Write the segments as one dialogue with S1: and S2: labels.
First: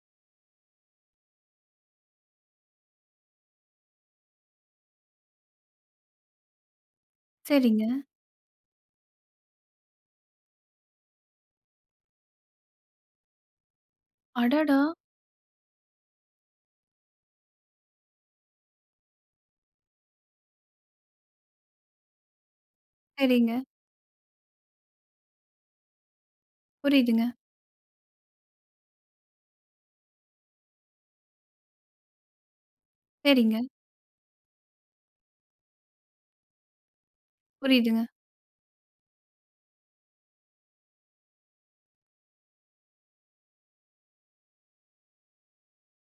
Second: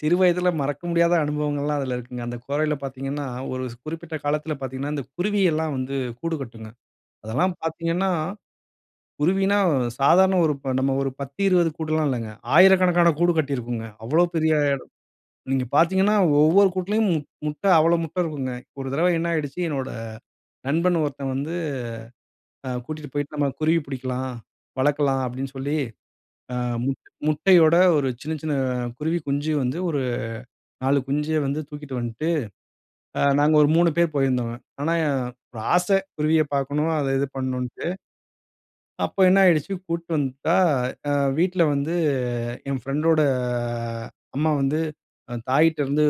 S1: சிறு வயதுல மறக்க முடியாத அனுபவங்கள்லாம் அதில இருக்குங்க. அந்த கொறையில பார்த்தீங்கன்னா ஒரு குறிப்பிட்ட காலத்தில பார்த்தீங்கன்னா இந்த குருவி எல்லாம் வந்து கூடு கட்டுங்க. அதெல்லாம்
S2: சரிங்க.
S1: பார்த்தீங்கன்னா குருவின்னா சாதாரண ஒரு நம்ம ஒரு 10-20 கூடுல்லாம் இல்லங்க. 1000கணக்கான கூடு கட்டியிருக்குங்க. அவ்வளவு பெரிய எடம்.
S2: அடடா!
S1: நீங்க பார்த்தீங்கன்னா ஒவ்வொரு கூட்டிலும் முட் முட்ட அவ்வளவு முட்டை இருக்குங்க. ஒரு தடவ என்ன ஆயிடுச்சு என்னோட நண்பன் ஒருத்தன் வந்து அ கூட்டிட்டு போய்ட்டு, "நாம
S2: சரிங்க.
S1: குருவி பிடிக்கலாம். வளர்க்கலாம்"அப்படின்னு சொல்லி ஆ முட்
S2: புரியுதுங்க.
S1: முட்டையோட ஒரு சின்ன சின்ன குருவி குஞ்சு வந்து ஒரு 4 குஞ்ச வந்து தூக்கிட்டு வந்துட்டு, அ நாங்க
S2: சரிங்க.
S1: ஒரு 3 பேர் போயிருந்தோங்க. ஆனா ஒரு ஆசை குருவிய பார்க்கணும் அத இது பண்ணணும்ன்டு.
S2: புரியுதுங்க.
S1: அப்போ என்ன ஆயிடுச்சு கூட்டிட்டு வந்துட்டா அ வீட்ல வந்து என் பிரெண்டோட அம்மா வந்து "தாயிட்ட இருந்து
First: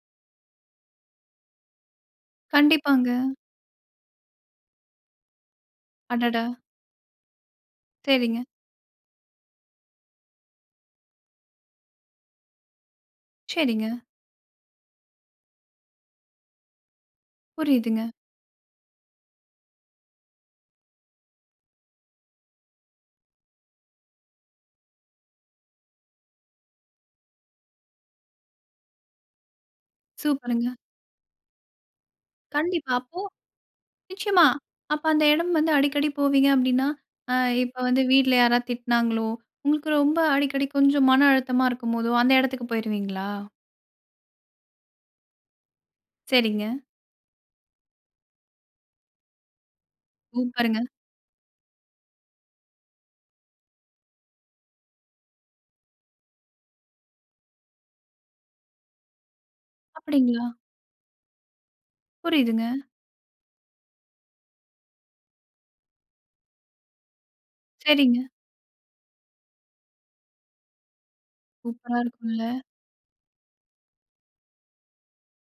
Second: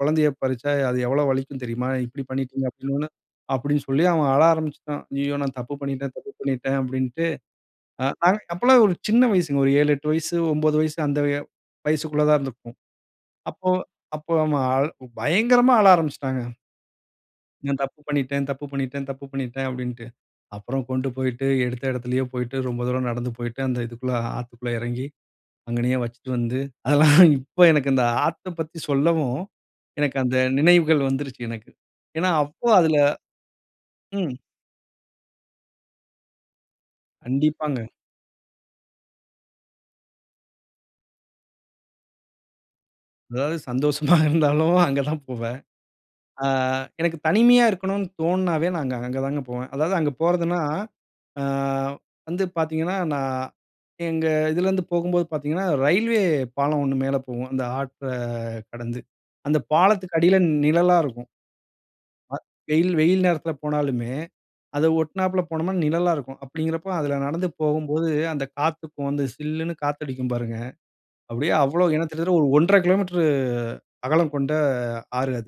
S1: குழந்தையைப் பறிச்சா அது எவ்வளவு வலிக்கும் தெரியுமா?" இப்படி பண்ணிட்டீங்க அப்பிடின்னு
S2: கண்டிப்பாங்க.
S1: சொன்னவுன்ன அப்படின்னு சொல்லி, அவன் அழ ஆரம்பிச்சுட்டான். "ஐய்யயோ! நான் தப்பு பண்ணிட்டேன், தப்பு
S2: அடடா!
S1: பண்ணிட்டேன்"அப்படின்டு.
S2: சரிங்க.
S1: அப்போல்லாம் ஒரு சின்ன வயசுங்க ஒரு 7, 8 வயசு 9 வயசு அந்த வயசுக்குள்ள தான் இருந்திருப்போம். அப்போ
S2: சரிங்க.
S1: அப்போ அவன் பயங்கரமா ஆழ ஆரம்பிச்சுட்டாங்க. "நான் தப்பு
S2: புரியுதுங்க.
S1: பண்ணிட்டேன், தப்பு பண்ணிட்டேன், தப்பு பண்ணிட்டேன்" அப்படின்டு. அப்புறம் கொண்டு போய்ட்டு எடுத்த இடத்திலயே போய்ட்டு ரொம்ப தூரம் நடந்து போய்ட்டு அந்த இதுக்குள்ள ஆத்துக்குள்ள எறங்கி, அங்கநயே வச்சுட்டு வந்து அதெல்லாம் இப்போ எனக்கு இந்த ஆத்தப் பத்தி சொல்லவும். எனக்கு அந்த
S2: சூப்பர்ங்க.
S1: நினைவுகள் வந்துடுச்சு எனக்கு. ஏன்னா, அப்போ
S2: கண்டிப்பா.
S1: அதில
S2: அப்போ
S1: ம்.
S2: நிச்சயமா. அப்ப அந்த இடம் வந்து அடிக்கடி போவீங்க அப்டின்னா, அ இப்போ
S1: கண்டிப்பாங்க.
S2: வந்து வீட்ல யாராவது திட்டினாங்களோ உங்களுக்கு ரொம்ப அடிக்கடி கொஞ்சம் மன அழுத்தமா இருக்கும்போதோ அந்த இடத்துக்கு போயிருவீங்களா?
S1: எதாவது சந்தோஷமா இருந்தாலும் அங்கே தான் போவேன். ஆ
S2: சரிங்க.
S1: எனக்கு தனிமையா இருக்கணும்ன்னு தோணுனாவே நான் அங்க அங்க தான் போவேன். அதாவது அங்கு போறதுன்னா,
S2: சூப்பருங்க.
S1: ஆ வந்து பார்த்தீங்கன்னா, நான் எங்க இதிலிருந்து போகும்போது பார்த்தீங்கன்னா ரெயில்வே பாலம் ஒன்னு மேலே போகும். அந்த ஆத்த கடந்து அந்த பாலத்துக்கு அடியில
S2: அப்படிங்களா?
S1: நிழலா இருக்கும். அ
S2: புரியுதுங்க.
S1: வெயில் வெயில் நேரத்தில போனாலுமே அதை ஒட்டினாப்புல போனா நிழலா இருக்கும். அப்படிங்கிறப்போ அதில நடந்து போகும்போது
S2: சரிங்க.
S1: அந்த காத்துக்கு வந்து "சில்லுன்னு" காத்து அடிக்கும் பாருங்க. அப்படியே அவ்வளவு
S2: சூப்பரா
S1: கிட்டத்தட்ட
S2: இருக்கும்ல.
S1: ஒரு 1.5 கிலோமீட்டர் அகலம் கொண்ட ஆறு அது.